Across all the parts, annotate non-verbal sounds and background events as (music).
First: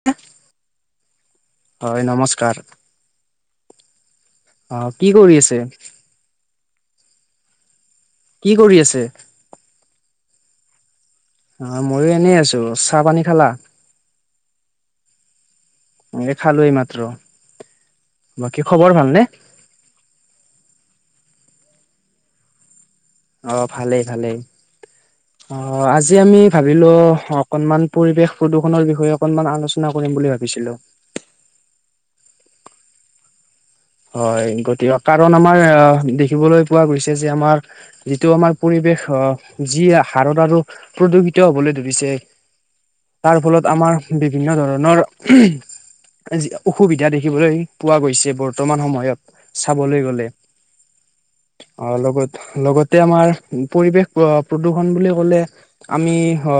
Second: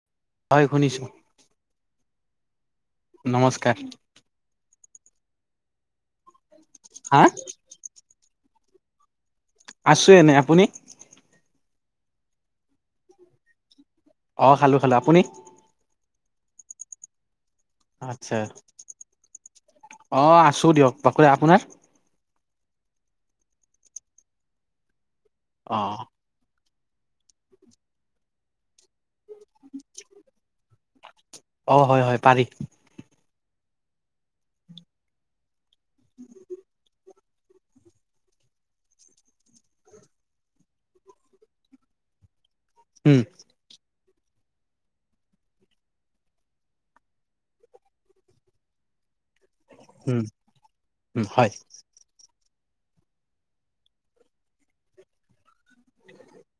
(unintelligible) হয় শুনিছোঁ। হয় নমস্কাৰ। নমস্কাৰ। অ' কি কৰি আছে? হা'। কি কৰি আছে? আছোঁ এনেই। আপুনি? অ' মইয়ো এনেই আছো। চাহ পানী খালা? অঁ, খালোঁ খালো। আপুনি? মইও খালো এই মাত্ৰ। আচ্ছা, বাকী খবৰ ভালনে অ আছো দিয়ক। বাকী আপোনাৰ? অ' ভালেই ভালেই। অ' আজি আমি ভাবিলো অকনমান পৰিৱেশ প্ৰদূষনৰৰ বিষয়ে অকনমান আলোচনা কৰিম বুলি ভাবিছিলো। অ' হয় হয় পাৰি। হয়। গতিকে কাৰণ আমাৰ আহ, দেখিবলৈ পোৱা গৈছে যে আমাৰ, যিটো আমাৰ পৰিৱেশ আহ, যি হাৰত আৰু প্ৰদূষিত হবলৈ ধৰিছে। উম, তাৰ ফলত আমাৰ বিভিন্ন ধৰণৰ যি অসুবিধা দেখিবলৈ পোৱা গৈছে বৰ বৰ্তমান সময়ত চাবলৈ উম গ'লে। উম হয় অ' লগত লগতে আমাৰ পৰিৱেশ প্ৰ-প্ৰদূষণ বুলি কলে। আমি হ'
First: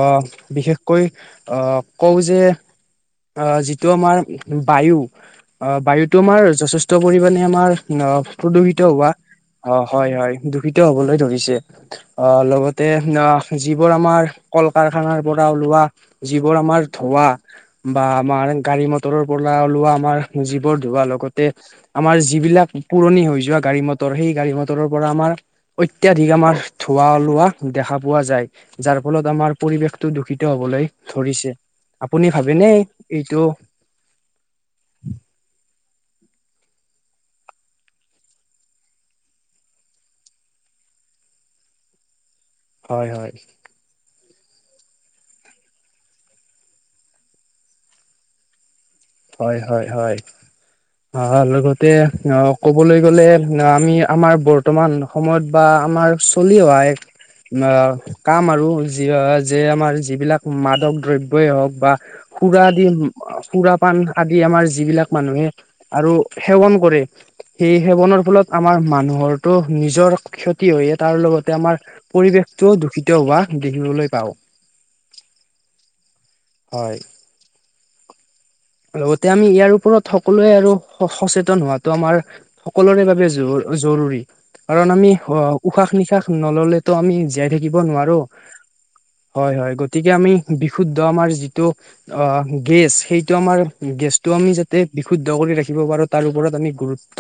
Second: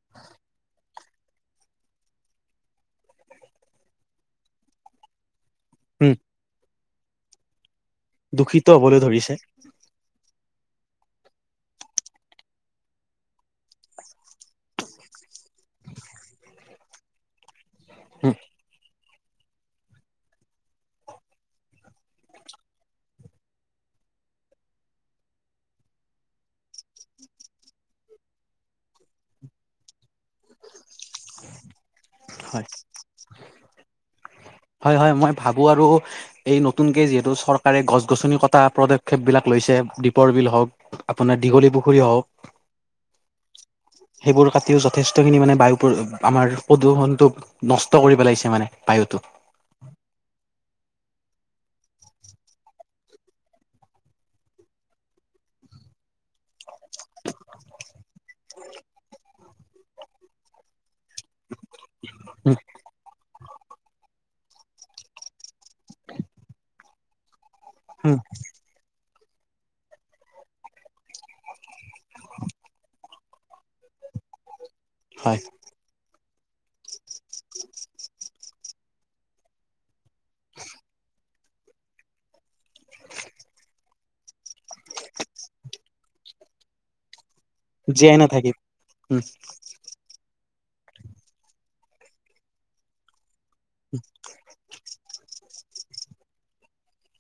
বিশেষ কৈ আহ, কওঁ যে আহ, যিটো আমাৰ বায়ু। অ উম বায়ুতটো আমাৰ যথেষ্ট পৰিমানে আমাৰ অ দূষিত প্ৰদূষিত হবলৈ হোৱা। ধৰিছে অ হয় হয় দূষিত হবলৈ ধৰিছে, অ লগতে অ যিবোৰ আমাৰ কল কাৰখানাৰ পৰা ওলোৱা যিবোৰ আমাৰ ধোৱা, বা উম আমাৰ গাড়ী ম তৰৰ পৰা ওলোৱা আমাৰ যিবোৰ ধুৱা লগতে আমাৰ যিবিলাক পুৰণি হৈ যোৱা গাড়ী - মটৰ সেই গাড়ী - মটৰৰ পৰা আমাৰ অত্যাধিক আমাৰ ধোঁৱা ওলোৱা দেখা পোৱা যায়। যাৰ ফলত আমাৰ পৰিৱেশটো দূষিত হবলৈ ধৰিছে। আপুনি হয় ভাবেনে এইটো হয়' হয়' মই ভাবো আৰু। এই নতুনকে যিহেতু চৰকাৰে গছ গছনি কটা পদক্ষেপ বিলাক লৈছে দ্বীপৰ বিল হওক আপোনাৰ দীঘলী পুখুৰী হওক। হয়' হয়'। সেইবোৰ কাটিও যথেষ্টখিনি মানে বায়ু প্ৰদূ আমাৰ প্ৰদূষণটোক নষ্ট কৰি পেলাইছে মানে বায়ুতো। হয় হয় হয়। অ' লগতে অ' কবলে গ'লে আমি আমাৰ বৰ্তমান সময়ত বা আমাৰ চলি অহা এক অ' কাম আৰু যি যে আমাৰ যিবিলাক মাদক দ্ৰব্যই হওঁক বা উম (unintelligible) পান আদি আমাৰ যিবিলাক মানুহে আৰু সেৱন কৰে। সেই উম সেৱনৰ ফলত আমাৰ মানুহৰ তো নিজৰ ক্ষতি হয়ে তাৰ লগতে আমাৰ পৰিৱেশটোও দূষিত হোৱা দেখিবলৈ পাওঁ। হয়। হয়। লগতে আমি ইয়াৰ ওপৰত সকলোৱে আৰু সচেতন হোৱাটো আমাৰ সকলোৰে বাবে জ জৰুৰী। কাৰণ আমি অ' উশাহ নিশাহ নল'লে তো আমি জীয়াই থাকি দিব জীয়াই নোৱাৰো নাথাকিম উম হয় হয় গতিকে আমি বিশুদ্ধ আমাৰ যিটো অ গেছ, সেইটো আমাৰ গেছটো আমি যা তে বিশুদ্ধ কৰি ৰাখিব পাৰোঁ তাৰ ওপৰত আমি গুৰুত্ব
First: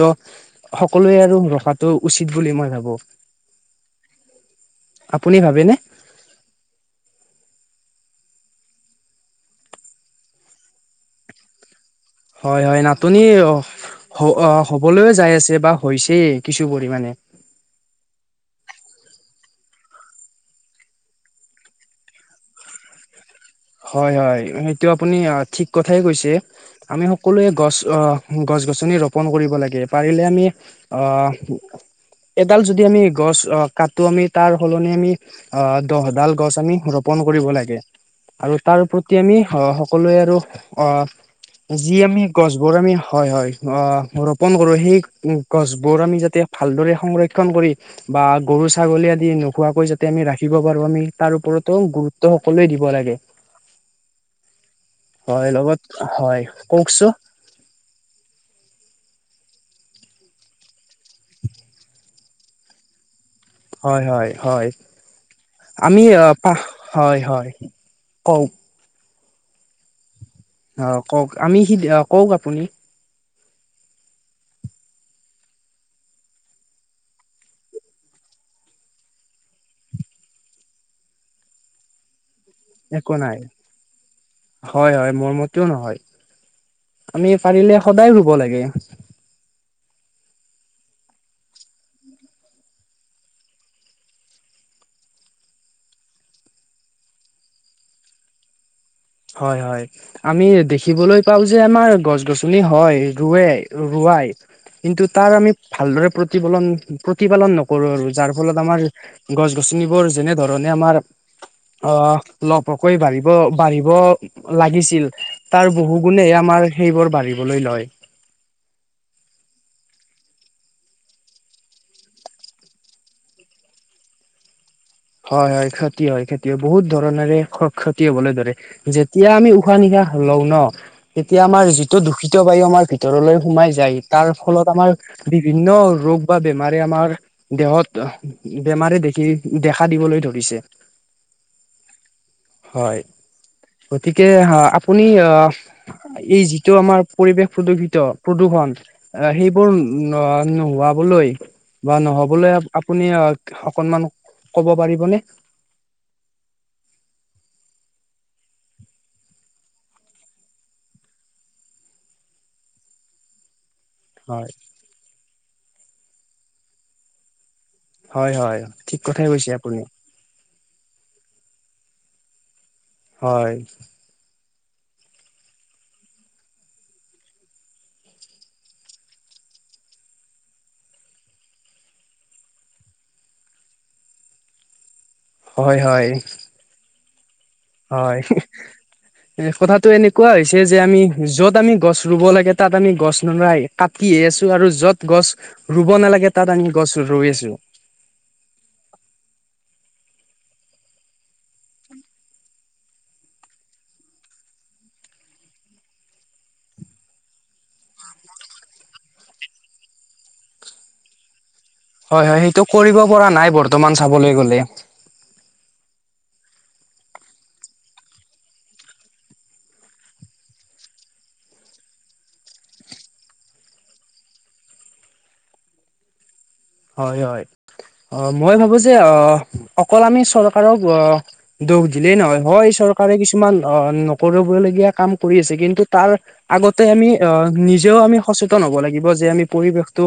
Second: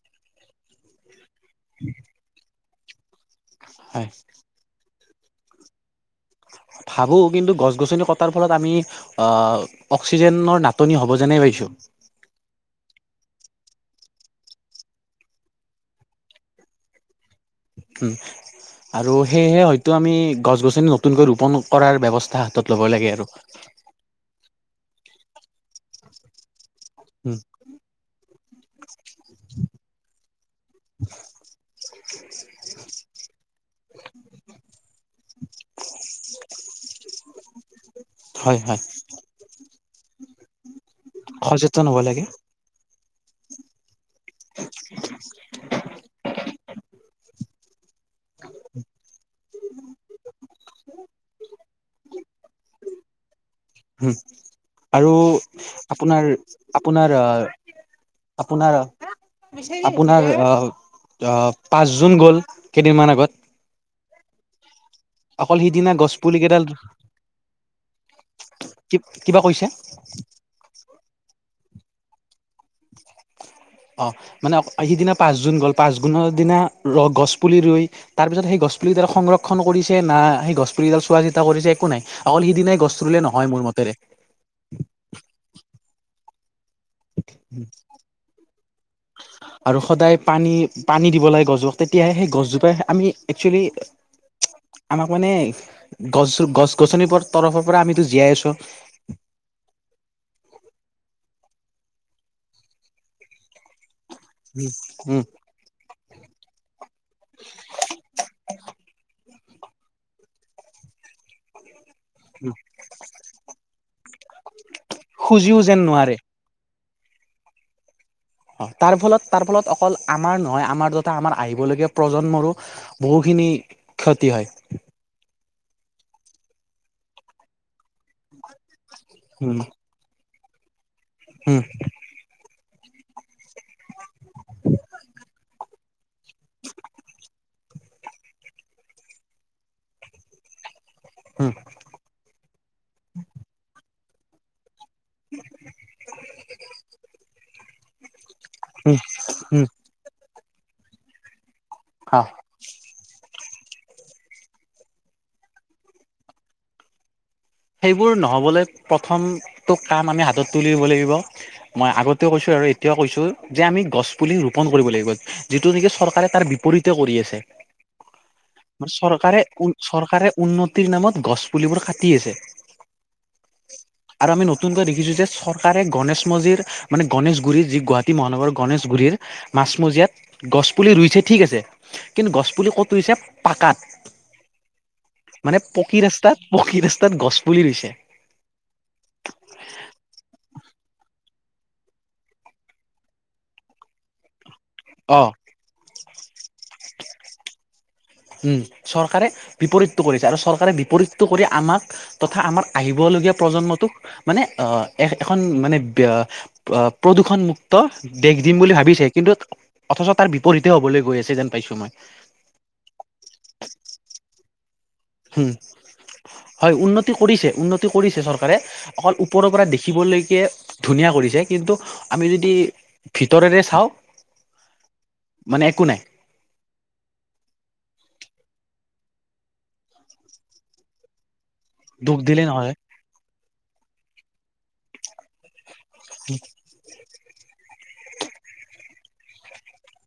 সকলোৱে আৰু ৰখাটো উচিত বুলি মই ভাবো। হয়। আপুনি ভাবেনে? ভাবো কিন্তু গছ গছনি কটাৰ ফলত আমি আহ' অক্সিজেনৰ নাটনি হ'ব যেনেই পাইছো। হয় হয় নাটনি হ অ হবলৈয়ে যাই আছে বা হৈছেই কিছু পৰিমাণে। উম আৰু সেয়েহে হয়তো আমি গছ গছনি নতুনকৈ ৰোপণ কৰাৰ ব্যৱস্থা হাতত ল'ব লাগে আৰু, হয় হয় সেইটো আপুনি আ ঠিক কথাই কৈছে। আমি উম সকলোৱে গছ আহ গছ গছনি ৰোপন কৰিব লাগে পাৰিলে আমি, অহ এডাল যদি আমি গছ ৰ কাটো আমি তাৰ সলনি আমি অ দহডাল গছ আমি ৰোপন কৰিব লাগে। আৰু হয় হয় তাৰ প্ৰতি আমি অ সকলোৱে আৰু অ সচেতন যি হ'ব আমি লাগে গছ, গছবোৰ আমি হয় হয় ৰোপণ কৰোঁ সেই গছবোৰ আমি যাতে, ভালদৰে সংৰক্ষণ কৰি, বা গৰু ছাগলী আদি নোখোৱাকৈ যাতে আমি ৰাখিব পাৰো আমি তাৰ ওপৰতো গুৰুত্ব সকলোৱে দিব লাগে। হম আৰু হয় লগত হয় কওকচোন আপোনাৰ-আপোনাৰ আপোনাৰ অ আপোনাৰ অ, অ, পাঁচ জুন গ'ল কেইদিনমান আগত। হয়-হয়-হয় অকল সিদিনা আমি গছ পুলি পা কেইডাল হয়-হয় কও কিব কিবা কৈছাঁ? অ, কওক আমি সি (unintelligible) কওক আপুনি? অ, মানে সিদিনা পাঁচ জুন গ'ল পাঁচ গোনৰ দিনা ৰ' গছ পুলি ৰুই তাৰ পিছত সেই গছ পুলি ডাল সংৰক্ষণ কৰিছে না সেই গছ পুলি এডাল চোৱা চিতা কৰিছে একো নাই অকল সিদিনাই গছ একো ৰুলে নাই নহয় মোৰ মতেৰে হয়-হয় মোৰ মতেও নহয়। আমি পাৰিলে সদায় ৰুব লাগে। আৰু সদায় পানী-পানী দিব লাগে গছজোপাক তেতিয়াহে সেই গছজোপাই আমি একচুৱেলি (inaudible) আমাক মানে গছ-গছ-গছনিৰ তৰফৰ পৰা আমিতো জীয়াই আছো হয়-হয় আমি দেখিবলৈ পাও যে আমাৰ গছ-গছনি হয় ৰুৱে ৰোৱাই কিন্তু উম তাৰ আমি ভালদৰে প্ৰতিফলন প্ৰতিপালন নকৰোঁ আৰু যাৰ ফলত আমাৰ গছ-গছনিবোৰ যেনেধৰণে আমাৰ অ, লহ পহকৈ বাঢ়িব (unintelligible) (unintelligible) লাগিছিল খুজিও তাৰ যেন বহু নোৱাৰে গুণে এ আমাৰ সেইবোৰ বাঢ়িবলৈ লয়। অ, তাৰ ফলত-তাৰ ফলত অকল আমাৰ নহয় আমাৰ যথা আমাৰ আহিবলগীয়া প্ৰজন্মৰো বহুখিনি ক্ষতি হয়। হয়-হয় ক্ষতি হয়, ক্ষতি হয় বহুত ধৰণৰে ক্ষতি হবলৈ ধৰে যেতিয়া আমি উম উশাহ - নিশাহ লও ন'তেতিয়া উম আমাৰ যি টো দূষিত বায়ু আমাৰ ভিতৰলৈ সোমাই যায় তাৰ ফলত আমাৰ বিভিন্ন ৰোগ বা বেমাৰে আমাৰ দেহত বেমাৰে দেখি দেখা দেখা দিবলৈ ধৰিছে উম হয়। গতিকে হা আপুনি আহ এই যিটো আমাৰ পৰিৱেশ প্ৰদূষিত প্ৰদূষণ উম এ উম সেইবোৰ ন' নোহোৱাবলৈ বা হা নহবলৈ আপুনি অ' অকনমান ক'ব পাৰিবনে? সেইবোৰ নহ'বলৈ প্ৰথমটো কাম আমি হাতত তুলি দিব লাগিব। মই আগতেও কৈছো আৰু এতিয়াও কৈছো যে আমি গছ পুলি হয়, ৰোপন কৰিব লাগিব যিটো নিকি চৰকাৰে তাৰ বিপৰীতে কৰি আছে। হয়, হয়, ঠিক কথাই চৰকাৰে কৈছে উন আপুনি। চৰকাৰে উন্নতিৰ নামত গছ পুলিবোৰ কাটি আছে হয়। আৰু আমি নতুনকৈ দেখিছোঁ যে চৰকাৰে গণেশ মজিৰ মানে গণেশগুৰিৰ যি গুৱাহাটী মহানগৰৰ গণেশগুৰিৰ মাছমজিয়াত গছপুলি ৰুইছে ঠিক আছে কিন্তু গছপুলি ক'ত ৰুইছে পাকাত (inaudible) মানে হয়, পকী হয়, ৰাস্তাত- পকী ৰাস্তাত গছ পুলি ৰুইছে। হয়। এ কথাটো এনেকুৱা হৈছে যে আমি য'ত আমি গছ ৰুব লাগে তাত আমি গছ (unintelligible) কাটিহে আছোঁ আৰু য'ত অ গছ ৰুব নালাগে তাত আমি গছ ৰুই আছোঁ। উম, চৰকাৰে বিপৰীতটো কৰিছে আৰু চৰকাৰে বিপৰীতটো কৰি আমাক তথা আমাৰ আহিবলগীয়া প্ৰজন্মটোক মানে আহ এ -এখন মানে ব্য অহ, প্ৰদূষণ মুুক্ত দেশ দিম বুলি ভাবিছে কিন্তু অথচ তাৰ বিপৰীতে হ'বলৈ গৈছে যেন পাইছো মই হয়, হয়, সেইটো কৰিব পৰা নাই বৰ্তমান চাবলৈ গ'লে। উম, হয় উন্নতি কৰিছে, উন্নতি কৰিছে চৰকাৰে অকল ওপৰৰ পৰা দেখিবলৈকে ধুনীয়া কৰিছে, কিন্তু আমি যদি ভিতৰেৰে চাওঁ, মানে একো নাই। হয়, হয়, অ', মই ভাবোঁ যে আহ অকল আমি চৰকাৰক আহ দুখ দিলেই নহয়, হয় চৰকাৰে কিছুমান অ', নকৰিব লগীয়া কাম কৰি আছে, কিন্তু তাৰ আগত তাতে আমি অ', নিজেও আমি সচেতন হ'ব লাগিব যে আমি পৰিৱেশটো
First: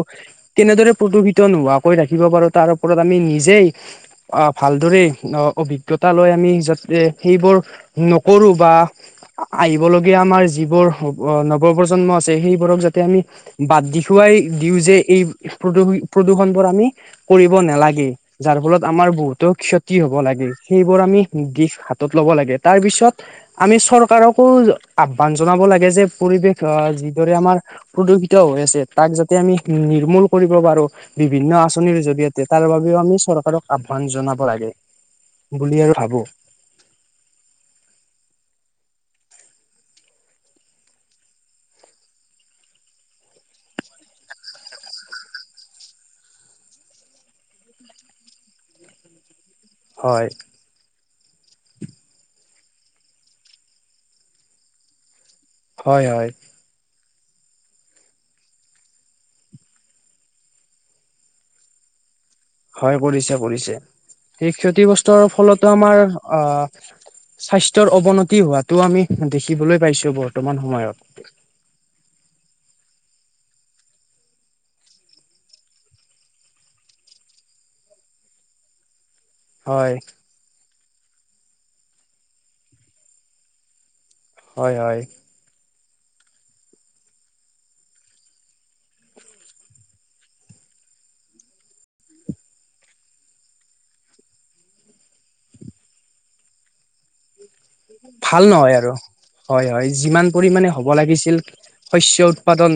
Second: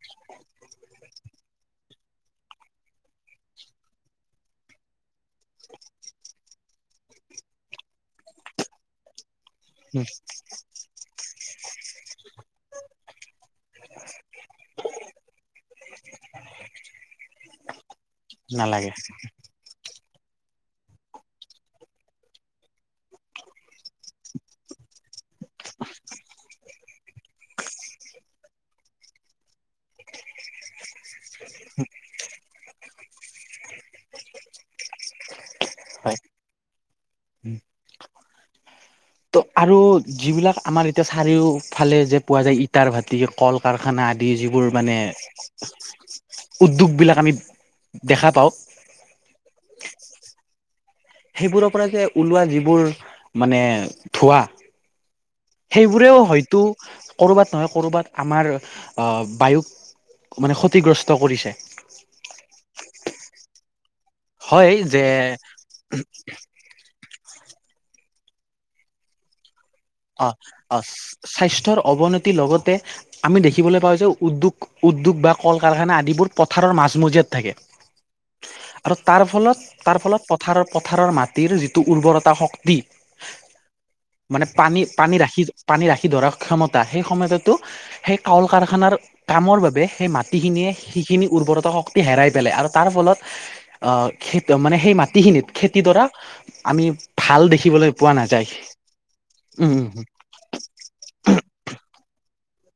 কেনেদৰে প্ৰদূষিত ত নোহোৱাকৈ ৰাখিব পাৰোঁ তাৰ ওপৰত আমি নিজেই আহ, ভালদৰে অভিজ্ঞতা লৈ আমি যাতে সেইবোৰ নকৰোঁ বা উম, আহিবলগীয়া আমাৰ যিবোৰ নৱপ্ৰজন্ম আছে সেইবোৰক যাতে আমি বাদ দেখুৱাই দিওঁ যে এই প্ৰদূষি প্ৰদূষণ বোৰ আমি কৰিব নালাগে, যাৰ ফলত নালাগে আমাৰ তো ক্ষতি হ'ব লাগে সেইবোৰ আমি দিশ হাতত ল'ব লাগে, তাৰ পিছত আমি চৰকাৰকো আহ্বান জনাব লাগে যে পৰিৱেশ আহ যি দৰে আমাৰ প্ৰদূষিত হৈ আছে তাক যাতে আমি নিৰ্মূল কৰিব পাৰোঁ‌। বিভিন্ন আঁচনিৰ জৰিয়তে তাৰ বাবেও আমি চৰকাৰক আহ্বান জনাব লাগে। বুলি আৰু ভাবোঁ‌। (inaudible) ত' আৰু যিবিলাক আমাৰ এতিয়া চাৰিওফালে যে পোৱা যায় ইটাৰ ভাটি কল কাৰখানা আদি যিবোৰ মানে উদ্যোগ বিলাক আমি দেখা পাওঁ। হয়। সেইবোৰৰ পৰা যে ওলোৱা যিবোৰ মানে ধোৱাঁ। হয় সেইবোৰেও হয় হয়তো ক'ৰবাত নহয় ক'ৰবাত আমাৰ আ, বায়ুক মানে ক্ষতিগ্ৰস্ত কৰিছে। হয় কৰিছে কৰিছে, সেই হয় ক্ষতি যে গ্ৰস্তৰ ফলতে আমাৰ অ' স্বাস্থ্যৰ অৱনতি হোৱাতোও আমি দেখিবলৈ পাইছো। অ', বৰ্তমান অ', সময়ত স্বাস্থ্যৰ অৱনতিৰ লগতে আমি দেখিবলৈ পাওঁ যে উদ্যোগ উদ্যোগ বা কল কাৰখানা আদিবোৰ পথাৰৰ মাজমজিয়াত থাকে, আৰু তাৰ ফলত হয় তাৰ ফলত পথাৰৰ, পথাৰৰ মাটিৰ যিটো উৰ্বৰতা শক্তি মানে হয় পানী, হয় পানী ৰাখি, পানী ৰাখি ধৰাৰ ক্ষমতা সেই ক্ষমতাটো সেই কল কাৰখানাৰ কামৰ বাবে সেই মাটিখিনিয়ে সেইখিনি উৰ্বৰতা শক্তি হেৰাই পেলাই, আৰু তাৰ ফলত আহ, খেদ মানে সেই মাটিখিনিত খেতি দৰাত আমি ভাল দেখিবলৈ পোৱা ভাল নাযায়। নহয় আৰু হয় উম হয়, উম যিমান পৰিমানে হ'ব লাগিছিল শস্য উৎপাদন,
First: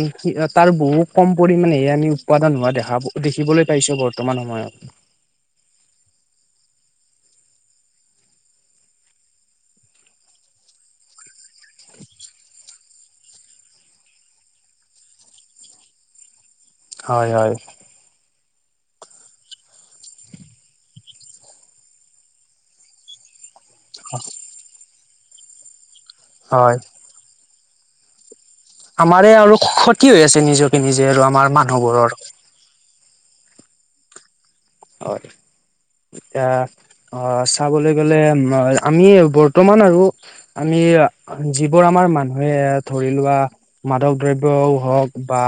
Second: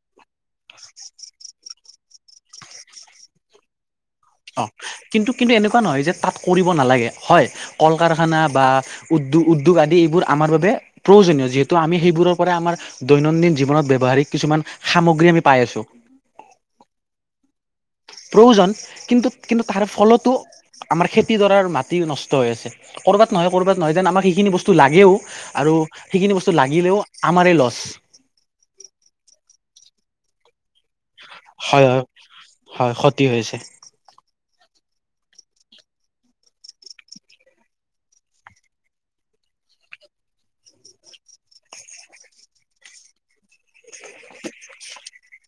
তাৰ বহু কম পৰিমাণেহে আমি উৎপাদন হোৱা দেখা, দেখিবলৈ পাইছো ব বৰ্তমান সময়ত। কিন্তু-কিন্তু এনেকুৱা নহয় যে তাত কৰিব নালাগে, হয় কল-কাৰখানা বা উদ্যো-উদ্যোগ আদি এইবোৰ আমাৰ বাবে প্ৰয়োজনীয, যিহেতু ত' আমি সেইবোৰৰ পৰা আমাৰ দৈনন্দিন জীৱনত ব্যৱহাৰিক কিছুমান সামগ্ৰী আমি পাই আছোঁ‌। হয় হয়। প্ৰয়োজন, কিন্তু কিন্তু তাৰ ফলতো আমাৰ খেতিডৰাৰ মাটি নষ্ট হৈ আছে। ক'ৰবাত নহয় ক'ৰবাত নহয় যেন আমাক সেইখিনি বস্তু লাগেও আৰু সেইখিনি বস্তু হয় লাগিলেও আমাৰেই লচ। আমাৰে আৰু ক্ষতি হৈ আছে নিজকে নিজে আৰু আমাৰ হয় হয় মানুহবোৰৰ। হয় ক্ষতি হৈছে। হয় (unintelligible) অ চাবলৈ গলে মা আমি বৰ্তমান আৰু আমি যিবোৰ আমাৰ মানুহে ধৰি লোৱা মাদক দ্ৰব্যও হওক বা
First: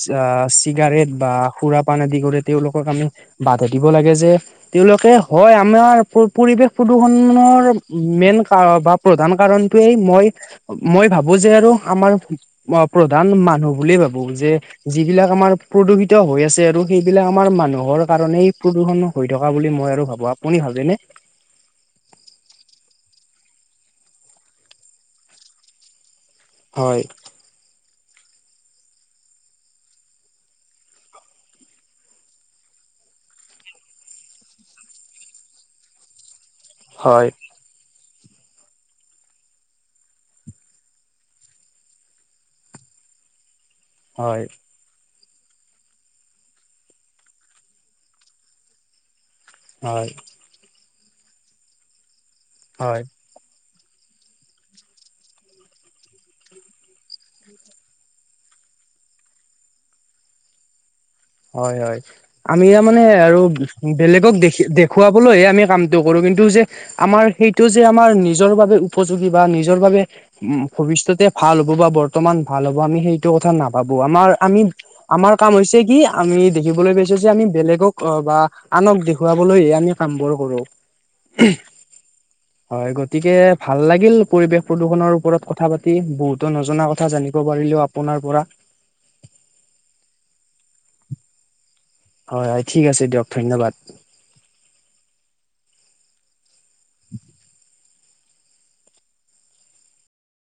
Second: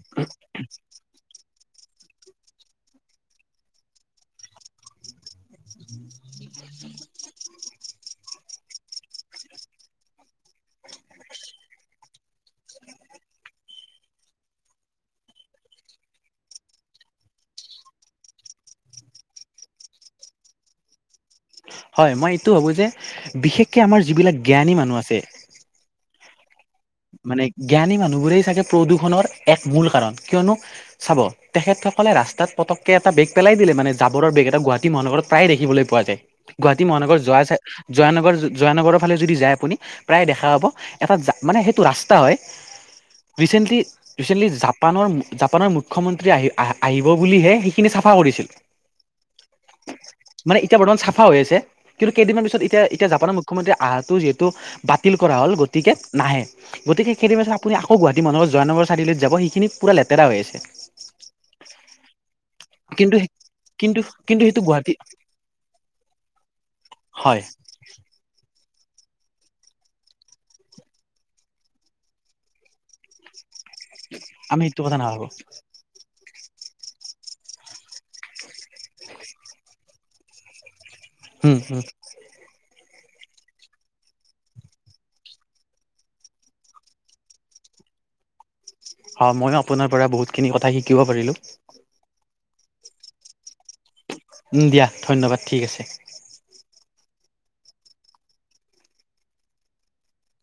চা চিগাৰেট বা সুৰা পান আদি কৰি তেওঁলোকক আমি বাধা দিব লাগে যে তেওঁলোকে হয় আমাৰ প পৰিৱেশ প্ৰদূষণৰ মেইন কাৰক বা প্ৰধান কাৰণটোৱেই মই, মই ভাবো যে আৰু আমাৰ মই প্ৰধান মানুহ বুলিয়ে ভাবো যে যিবিলাক আমাৰ প্ৰদূষিত হৈ আছে আৰু সেইবিলাক আমাৰ মানুহৰ কাৰণে প্ৰদূষণ হৈ থকা বুলি মই আৰু ভাবো আপুনি ভাবেনে? হয় মই এইটো ভাবোঁ যে, বিশেষকে আমাৰ যিবিলাক জ্ঞানী মানুহ আছে হয়। মানে জ্ঞানী মানুহবোৰেই চাগে প্ৰদূৰ্ষণৰ এক মূল কাৰণ কিয়নো চাব তেখেত সকলে ৰাস্তাত পটককে এটা বেগ পেলাই দিলে মানে জাবৰৰ বেগ এটা গুৱাহাটী মহানগৰত প্ৰায় দেখিবলৈ পোৱা যায়। গুৱাহাটী মহানগৰ হয়। যোৱাই চাই জয়ানগৰ জয়ানগৰৰ ফালে যদি যায় আপুনি প্ৰায় দেখা পাব এটা জা মানে সেই টো ৰাস্তা হয়, ৰিছেণ্টলি হয় ৰিছেণ্টলি জাব পানৰ জাপানৰ মুখ্যমন্ত্ৰী আহি আহ আহিব বুলিহে সেইখিনি চাফা কৰিছিল। হয়। মানে এতিয়া বৰ্তমান চাফা হৈ আছে কিন্তু কেইদিনমান পিছত এতিয়া হয় এতিয়া জাপানৰ মু খ্যমন্ত্ৰী আহাটো যিহেতু বাতিল কৰা হ'ল গতিকে নাহে। গতিকে কেইদিনমান পাছত আপুনি আকৌ গুৱাহাটী মহানগৰ জয়ানগৰ চাৰিআলিত যাব সেইখিনি পূৰা লেতেৰা হৈ আছে। হয় হয়। আমিহে মানে কিন্তু আৰু কিন্তু বেলেগক কিন্তু সেইটো দেখি গুৱাহাটী দেখুৱাবলৈহে আমি কামটো কৰো কিন্তু যে আমাৰ হয় সেইটো যে আমাৰ নিজৰ বাবে উপযোগী বা নিজৰ বাবে উম ভৱিষ্যতে ভাল হ'ব বা বৰ্তমান ভাল হ'ব আমি সেইটো কথা না ভাবো আমাৰ আমি সেইটো কথা নাভাবো আমাৰ কাম হৈছে কি আমি দেখিবলৈ পাইছো যে আমি বেলেগক অ বা আনক দেখুৱাবলৈহে আমি কামবোৰ কৰোঁ। হুম হুম। হয় গতিকে ভাল লাগিল পৰিৱেশ প্ৰদূষণৰ ওপৰত কথা পাতি, বহুতো নজনা কথা জানিব পাৰিলেও আ পোনাৰ পৰা। হয় মইও আপোনাৰ পৰা বহুতখিনি কথা শিকিব পাৰিলো। হয় হয় ঠিক আছে দিয়ক ধন্যবাদ। উম দিয়া, ধন্যবাদ ঠিক আছে।